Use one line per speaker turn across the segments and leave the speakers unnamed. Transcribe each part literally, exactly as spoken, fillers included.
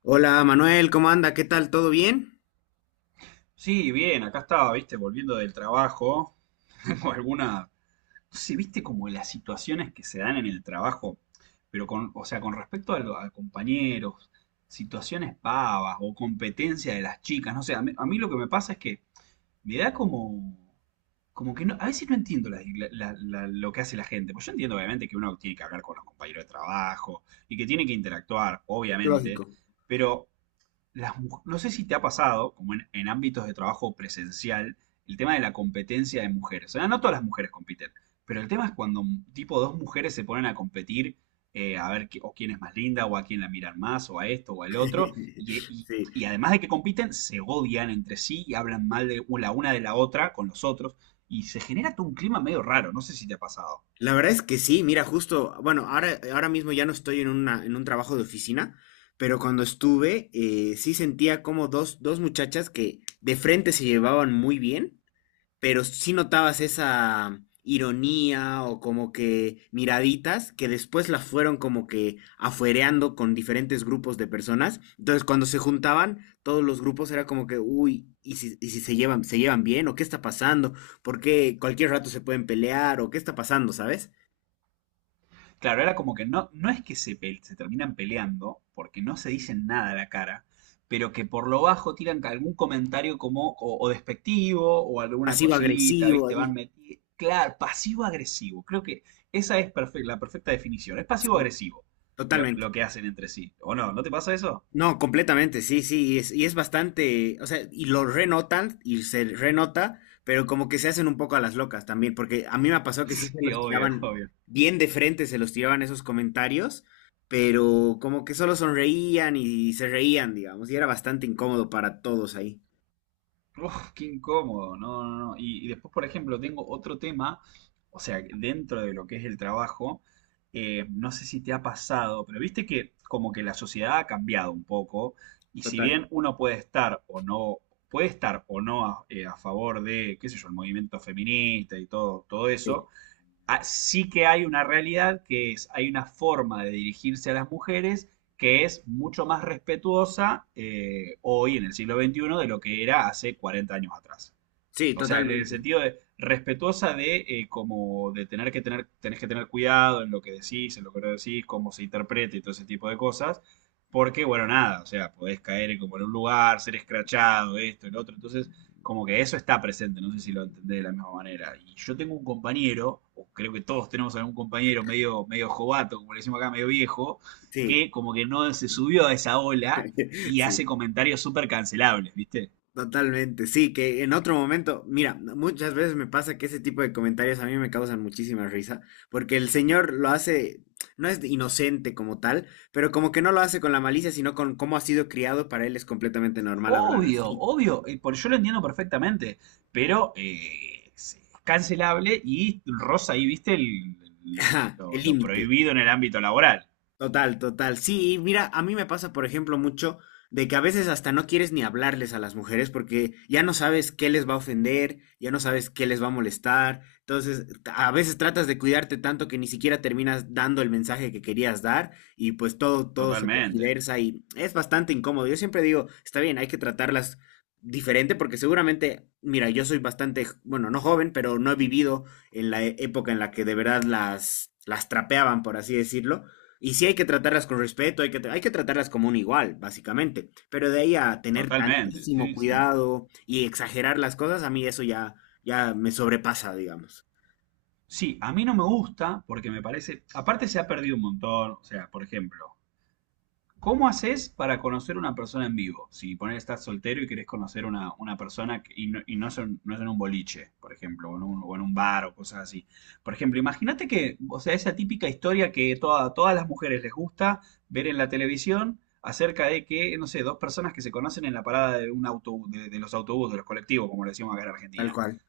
Hola Manuel, ¿cómo anda? ¿Qué tal? ¿Todo bien?
Sí, bien, acá estaba, viste, volviendo del trabajo. Tengo alguna. No sé, viste como las situaciones que se dan en el trabajo, pero con, o sea, con respecto a, lo- a compañeros, situaciones pavas o competencia de las chicas, no sé, a mí, a mí lo que me pasa es que me da como. Como que no, a veces no entiendo la- la- la- lo que hace la gente. Pues yo entiendo, obviamente, que uno tiene que hablar con los compañeros de trabajo y que tiene que interactuar, obviamente,
Lógico.
pero las mu- no sé si te ha pasado, como en, en ámbitos de trabajo presencial, el tema de la competencia de mujeres. O sea, no todas las mujeres compiten, pero el tema es cuando mm, tipo dos mujeres se ponen a competir eh, a ver qué- o quién es más linda, o a quién la miran más, o a esto, o al otro, y, y-
Sí,
y además de que compiten, se odian entre sí y hablan mal de la una de la otra con los otros, y se genera todo un clima medio raro, no sé si te ha pasado.
la verdad es que sí, mira, justo, bueno, ahora, ahora mismo ya no estoy en una, en un trabajo de oficina, pero cuando estuve, eh, sí sentía como dos, dos muchachas que de frente se llevaban muy bien, pero sí notabas esa ironía o como que miraditas que después las fueron como que afuereando con diferentes grupos de personas. Entonces, cuando se juntaban, todos los grupos era como que, uy, ¿y si, y si se llevan, se llevan bien? ¿O qué está pasando? ¿Por qué cualquier rato se pueden pelear? ¿O qué está pasando, sabes?
Claro, era como que no, no es que se, pe- se terminan peleando, porque no se dicen nada a la cara, pero que por lo bajo tiran ca- algún comentario como o, o despectivo o alguna
Pasivo
cosita,
agresivo
¿viste? Van
ahí.
metiendo. Claro, pasivo-agresivo. Creo que esa es perfe- la perfecta definición. Es
Sí,
pasivo-agresivo lo,
totalmente.
lo que hacen entre sí. ¿O no? ¿No te pasa eso?
No, completamente, sí, sí, y es, y es bastante, o sea, y lo renotan y se renota, pero como que se hacen un poco a las locas también, porque a mí me pasó que sí se
Sí,
los
obvio,
tiraban
obvio.
bien de frente, se los tiraban esos comentarios, pero como que solo sonreían y se reían, digamos, y era bastante incómodo para todos ahí.
Uf, qué incómodo, no, no, no. Y, y después, por ejemplo, tengo otro tema, o sea, dentro de lo que es el trabajo, eh, no sé si te ha pasado, pero viste que como que la sociedad ha cambiado un poco, y si
Total.
bien uno puede estar o no, puede estar o no a, eh, a favor de, qué sé yo, el movimiento feminista y todo, todo
Sí,
eso, ah, sí que hay una realidad que es, hay una forma de dirigirse a las mujeres que es mucho más respetuosa eh, hoy en el siglo veintiuno de lo que era hace cuarenta años atrás.
sí,
O sea, en el
totalmente.
sentido de respetuosa de eh, como de tener que tener, tenés que tener cuidado en lo que decís, en lo que no decís, cómo se interpreta y todo ese tipo de cosas. Porque, bueno, nada, o sea, podés caer en como en un lugar, ser escrachado, esto, el otro. Entonces, como que eso está presente, no sé si lo entendés de la misma manera. Y yo tengo un compañero, o creo que todos tenemos algún compañero medio, medio jovato, como le decimos acá, medio viejo,
Sí,
que como que no se subió a esa ola y
sí.
hace comentarios súper cancelables, ¿viste?
Totalmente, sí, que en otro momento, mira, muchas veces me pasa que ese tipo de comentarios a mí me causan muchísima risa, porque el señor lo hace, no es inocente como tal, pero como que no lo hace con la malicia, sino con cómo ha sido criado. Para él es completamente normal hablar
Obvio,
así.
obvio, eh, por yo lo entiendo perfectamente, pero eh, es es cancelable y rosa ahí, viste, el-
Ajá,
lo,
el
lo
límite.
prohibido en el ámbito laboral.
Total, total. Sí, y mira, a mí me pasa, por ejemplo, mucho de que a veces hasta no quieres ni hablarles a las mujeres porque ya no sabes qué les va a ofender, ya no sabes qué les va a molestar. Entonces, a veces tratas de cuidarte tanto que ni siquiera terminas dando el mensaje que querías dar y pues todo, todo se
Totalmente,
tergiversa y es bastante incómodo. Yo siempre digo, está bien, hay que tratarlas diferente porque seguramente, mira, yo soy bastante, j- bueno, no joven, pero no he vivido en la e- época en la que de verdad las, las trapeaban, por así decirlo. Y sí hay que tratarlas con respeto, hay que, tra- hay que tratarlas como un igual, básicamente. Pero de ahí a tener
totalmente,
tantísimo
sí, sí.
cuidado y exagerar las cosas, a mí eso ya, ya me sobrepasa, digamos.
Sí, a mí no me gusta porque me parece, aparte se ha perdido un montón, o sea, por ejemplo, ¿cómo haces para conocer una persona en vivo? Si poner estás soltero y querés conocer una, una persona que- y, no, y no es en, no es en un boliche, por ejemplo, o en un, o en un bar o cosas así. Por ejemplo, imagínate que, o sea, esa típica historia que toda- todas las mujeres les gusta ver en la televisión acerca de que, no sé, dos personas que se conocen en la parada de un autobús, de, de los autobuses, de los colectivos, como le decimos acá en
Tal
Argentina.
cual.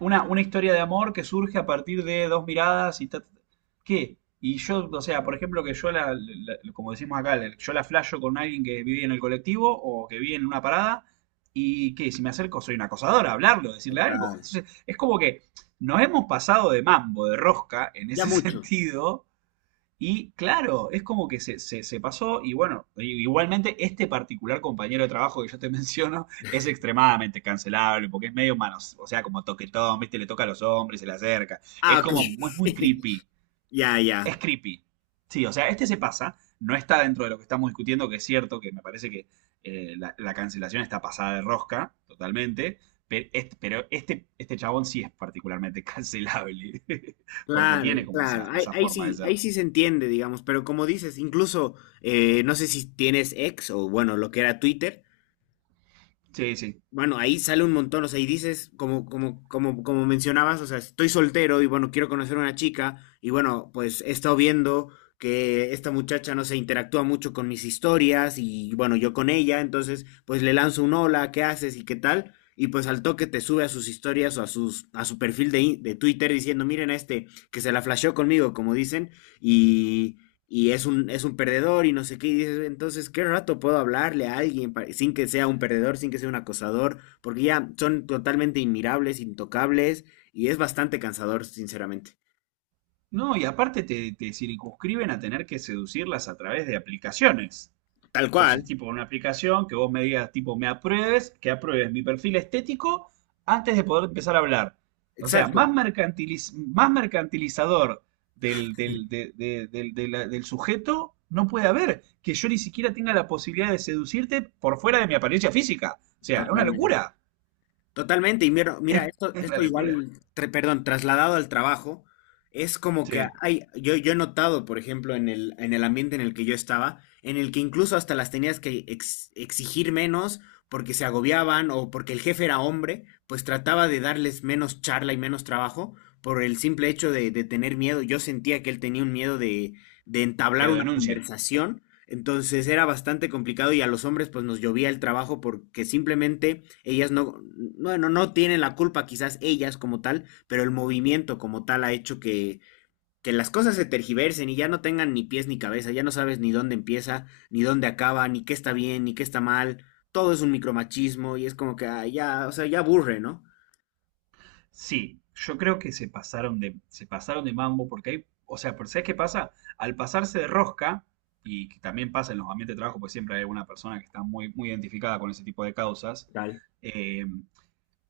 Una, una historia de amor que surge a partir de dos miradas y ta- ta- ta- ¿qué? Y yo, o sea, por ejemplo, que yo la, la- como decimos acá, la- yo la flasho con alguien que vive en el colectivo o que vive en una parada, y que si me acerco soy una acosadora, hablarlo, decirle algo.
Total.
Entonces, es como que nos hemos pasado de mambo, de rosca, en
Ya
ese
mucho.
sentido, y claro, es como que se, se- se pasó y bueno, i- igualmente este particular compañero de trabajo que yo te menciono es extremadamente cancelable porque es medio manos, o sea, como toquetón, viste, le toca a los hombres, se le acerca.
Ah,
Es
ok.
como, mu- es muy creepy,
Ya,
es
ya.
creepy. Sí, o sea, este se pasa, no está dentro de lo que estamos discutiendo, que es cierto, que me parece que eh, la, la cancelación está pasada de rosca, totalmente, pe- este- pero este, este chabón sí es particularmente cancelable, porque tiene
Claro,
como esa,
claro. Ahí,
esa
ahí
forma de
sí, ahí
ser.
sí se entiende, digamos. Pero como dices, incluso, eh, no sé si tienes ex o bueno, lo que era Twitter.
Sí, sí.
Bueno, ahí sale un montón, o sea, y dices, como, como, como, como mencionabas, o sea, estoy soltero y bueno, quiero conocer a una chica, y bueno, pues he estado viendo que esta muchacha, no se interactúa mucho con mis historias, y bueno, yo con ella, entonces, pues le lanzo un hola, ¿qué haces y qué tal? Y pues al toque te sube a sus historias o a sus, a su perfil de, in- de Twitter diciendo, miren a este, que se la flasheó conmigo, como dicen, y y es un, es un perdedor y no sé qué, y dices, entonces, ¿qué rato puedo hablarle a alguien pa- sin que sea un perdedor, sin que sea un acosador? Porque ya son totalmente inmirables, intocables, y es bastante cansador, sinceramente.
No, y aparte te, te circunscriben a tener que seducirlas a través de aplicaciones.
Tal cual.
Entonces, tipo, una aplicación que vos me digas, tipo, me apruebes, que apruebes mi perfil estético antes de poder empezar a hablar. O sea,
Exacto,
más mercantiliz- más mercantilizador del, del, de- de- del- de la- del sujeto no puede haber. Que yo ni siquiera tenga la posibilidad de seducirte por fuera de mi apariencia física. O sea, es una
totalmente.
locura.
Totalmente, y mira, mira,
Es
esto,
una
esto igual,
locura.
tra- perdón, trasladado al trabajo, es como que
Sí,
hay, yo, yo he notado, por ejemplo, en el, en el ambiente en el que yo estaba, en el que incluso hasta las tenías que ex- exigir menos porque se agobiaban o porque el jefe era hombre, pues trataba de darles menos charla y menos trabajo por el simple hecho de, de tener miedo. Yo sentía que él tenía un miedo de, de
que
entablar
lo
una
denuncien.
conversación. Entonces era bastante complicado y a los hombres pues nos llovía el trabajo porque simplemente ellas no, bueno, no tienen la culpa quizás ellas como tal, pero el movimiento como tal ha hecho que, que las cosas se tergiversen y ya no tengan ni pies ni cabeza, ya no sabes ni dónde empieza, ni dónde acaba, ni qué está bien, ni qué está mal, todo es un micromachismo y es como que ah, ya, o sea, ya aburre, ¿no?
Sí, yo creo que se pasaron de, se pasaron de mambo porque hay, o sea, pero ¿sabes qué pasa? Al pasarse de rosca, y que también pasa en los ambientes de trabajo, pues siempre hay alguna persona que está muy, muy identificada con ese tipo de causas,
Total.
eh,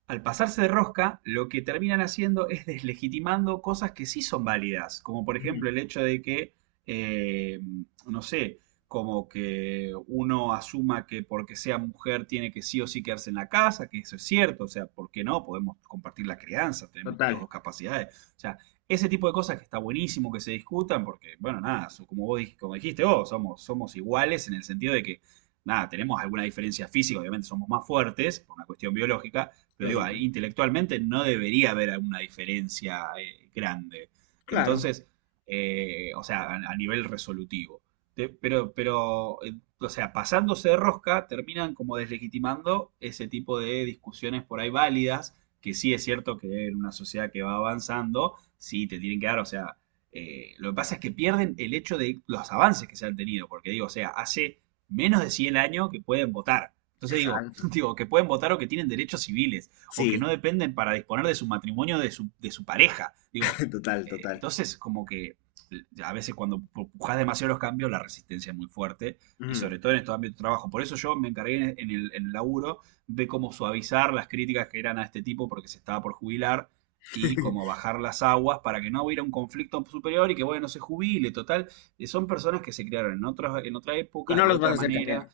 al pasarse de rosca, lo que terminan haciendo es deslegitimando cosas que sí son válidas, como por
Ujú.
ejemplo el hecho de que, eh, no sé, como que uno asuma que porque sea mujer tiene que sí o sí quedarse en la casa, que eso es cierto, o sea, ¿por qué no? Podemos compartir la crianza, tenemos las
Total.
dos capacidades, o sea, ese tipo de cosas que está buenísimo que se discutan, porque, bueno, nada, so- como vos dij- como dijiste vos, somos, somos iguales en el sentido de que, nada, tenemos alguna diferencia física, obviamente somos más fuertes por una cuestión biológica, pero digo,
Lógico.
ahí intelectualmente no debería haber una diferencia eh, grande.
Claro,
Entonces, eh, o sea, a, a nivel resolutivo. Te- pero, pero, eh, o sea, pasándose de rosca, terminan como deslegitimando ese tipo de discusiones por ahí válidas, que sí es cierto que en una sociedad que va avanzando, sí te tienen que dar, o sea, eh, lo que pasa es que pierden el hecho de los avances que se han tenido, porque digo, o sea, hace menos de cien años que pueden votar. Entonces digo,
exacto.
digo, que pueden votar o que tienen derechos civiles o que
Sí,
no dependen para disponer de su matrimonio de su, de su pareja. Digo,
total,
eh,
total.
entonces como que eh, a veces cuando pujas demasiado los cambios, la resistencia es muy fuerte y
Ujú.
sobre todo en estos ámbitos de trabajo. Por eso yo me encargué en el, en el laburo de cómo suavizar las críticas que eran a este tipo porque se estaba por jubilar y cómo bajar las aguas para que no hubiera un conflicto superior y que, bueno, se jubile, total. eh, Son personas que se criaron en, otros, en otra
Y
época,
no
de
los vas a
otra
hacer
manera,
cambiar.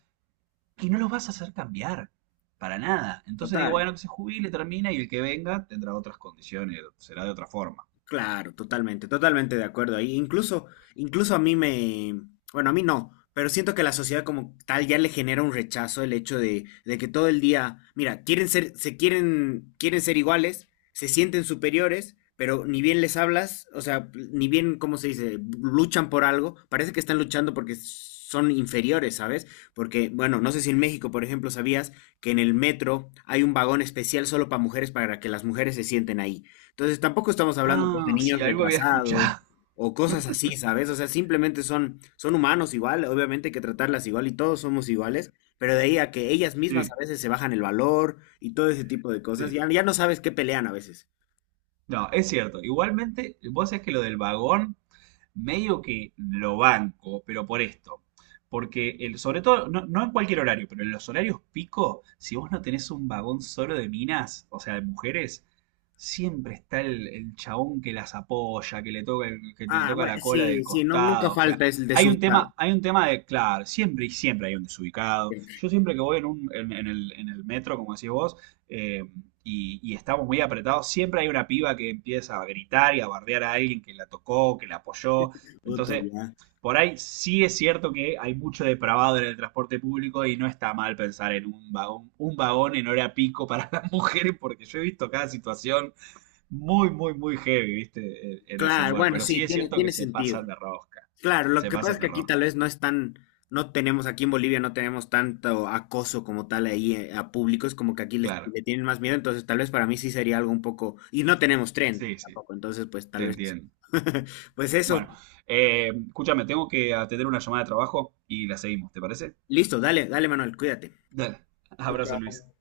y no los vas a hacer cambiar. Para nada. Entonces digo,
Total,
bueno, que se jubile, termina y el que venga tendrá otras condiciones, será de otra forma.
claro, totalmente, totalmente de acuerdo. Ahí incluso, incluso a mí me, bueno, a mí no, pero siento que la sociedad como tal ya le genera un rechazo el hecho de, de que todo el día, mira, quieren ser, se quieren, quieren ser iguales, se sienten superiores, pero ni bien les hablas, o sea, ni bien, ¿cómo se dice? Luchan por algo, parece que están luchando porque son inferiores, ¿sabes? Porque, bueno, no sé si en México, por ejemplo, sabías que en el metro hay un vagón especial solo para mujeres para que las mujeres se sienten ahí. Entonces tampoco estamos hablando pues, de
Ah, sí,
niños
algo había
retrasados
escuchado.
o cosas así, ¿sabes? O sea, simplemente son, son humanos igual, obviamente hay que tratarlas igual y todos somos iguales, pero de ahí a que ellas mismas a
Sí,
veces se bajan el valor y todo ese tipo de cosas,
sí.
ya, ya no sabes qué pelean a veces.
No, es cierto. Igualmente, vos sabés que lo del vagón medio que lo banco, pero por esto. Porque el, sobre todo, no, no en cualquier horario, pero en los horarios pico, si vos no tenés un vagón solo de minas, o sea, de mujeres, siempre está el, el chabón que las apoya, que le toca el- que te
Ah,
toca
bueno,
la cola del
sí, sí, no, nunca
costado. O sea,
falta es el
hay un
desubicado.
tema, hay un tema de, claro, siempre y siempre hay un desubicado. Yo siempre que voy en un, en, en el, en el metro, como decís vos, eh, y, y estamos muy apretados, siempre hay una piba que empieza a gritar y a bardear a alguien que la tocó, que la apoyó.
Puta,
Entonces,
ya.
por ahí sí es cierto que hay mucho depravado en el transporte público y no está mal pensar en un vagón, un vagón en hora pico para las mujeres, porque yo he visto cada situación muy, muy, muy heavy, ¿viste? En, en ese
Claro,
lugar.
bueno,
Pero sí
sí,
es
tiene,
cierto que
tiene
se
sentido.
pasan de rosca.
Claro, lo
Se
que pasa es
pasan
que
de
aquí tal
rosca.
vez no es tan, no tenemos, aquí en Bolivia no tenemos tanto acoso como tal ahí eh, a públicos, como que aquí les,
Claro.
le tienen más miedo, entonces tal vez para mí sí sería algo un poco, y no tenemos tren
Sí, sí.
tampoco, entonces pues
Te
tal vez,
entiendo.
pues eso,
Bueno, eh, escúchame, tengo que atender una llamada de trabajo y la seguimos, ¿te parece?
listo, dale, dale Manuel, cuídate.
Dale,
Chao,
abrazo Luis.
chao.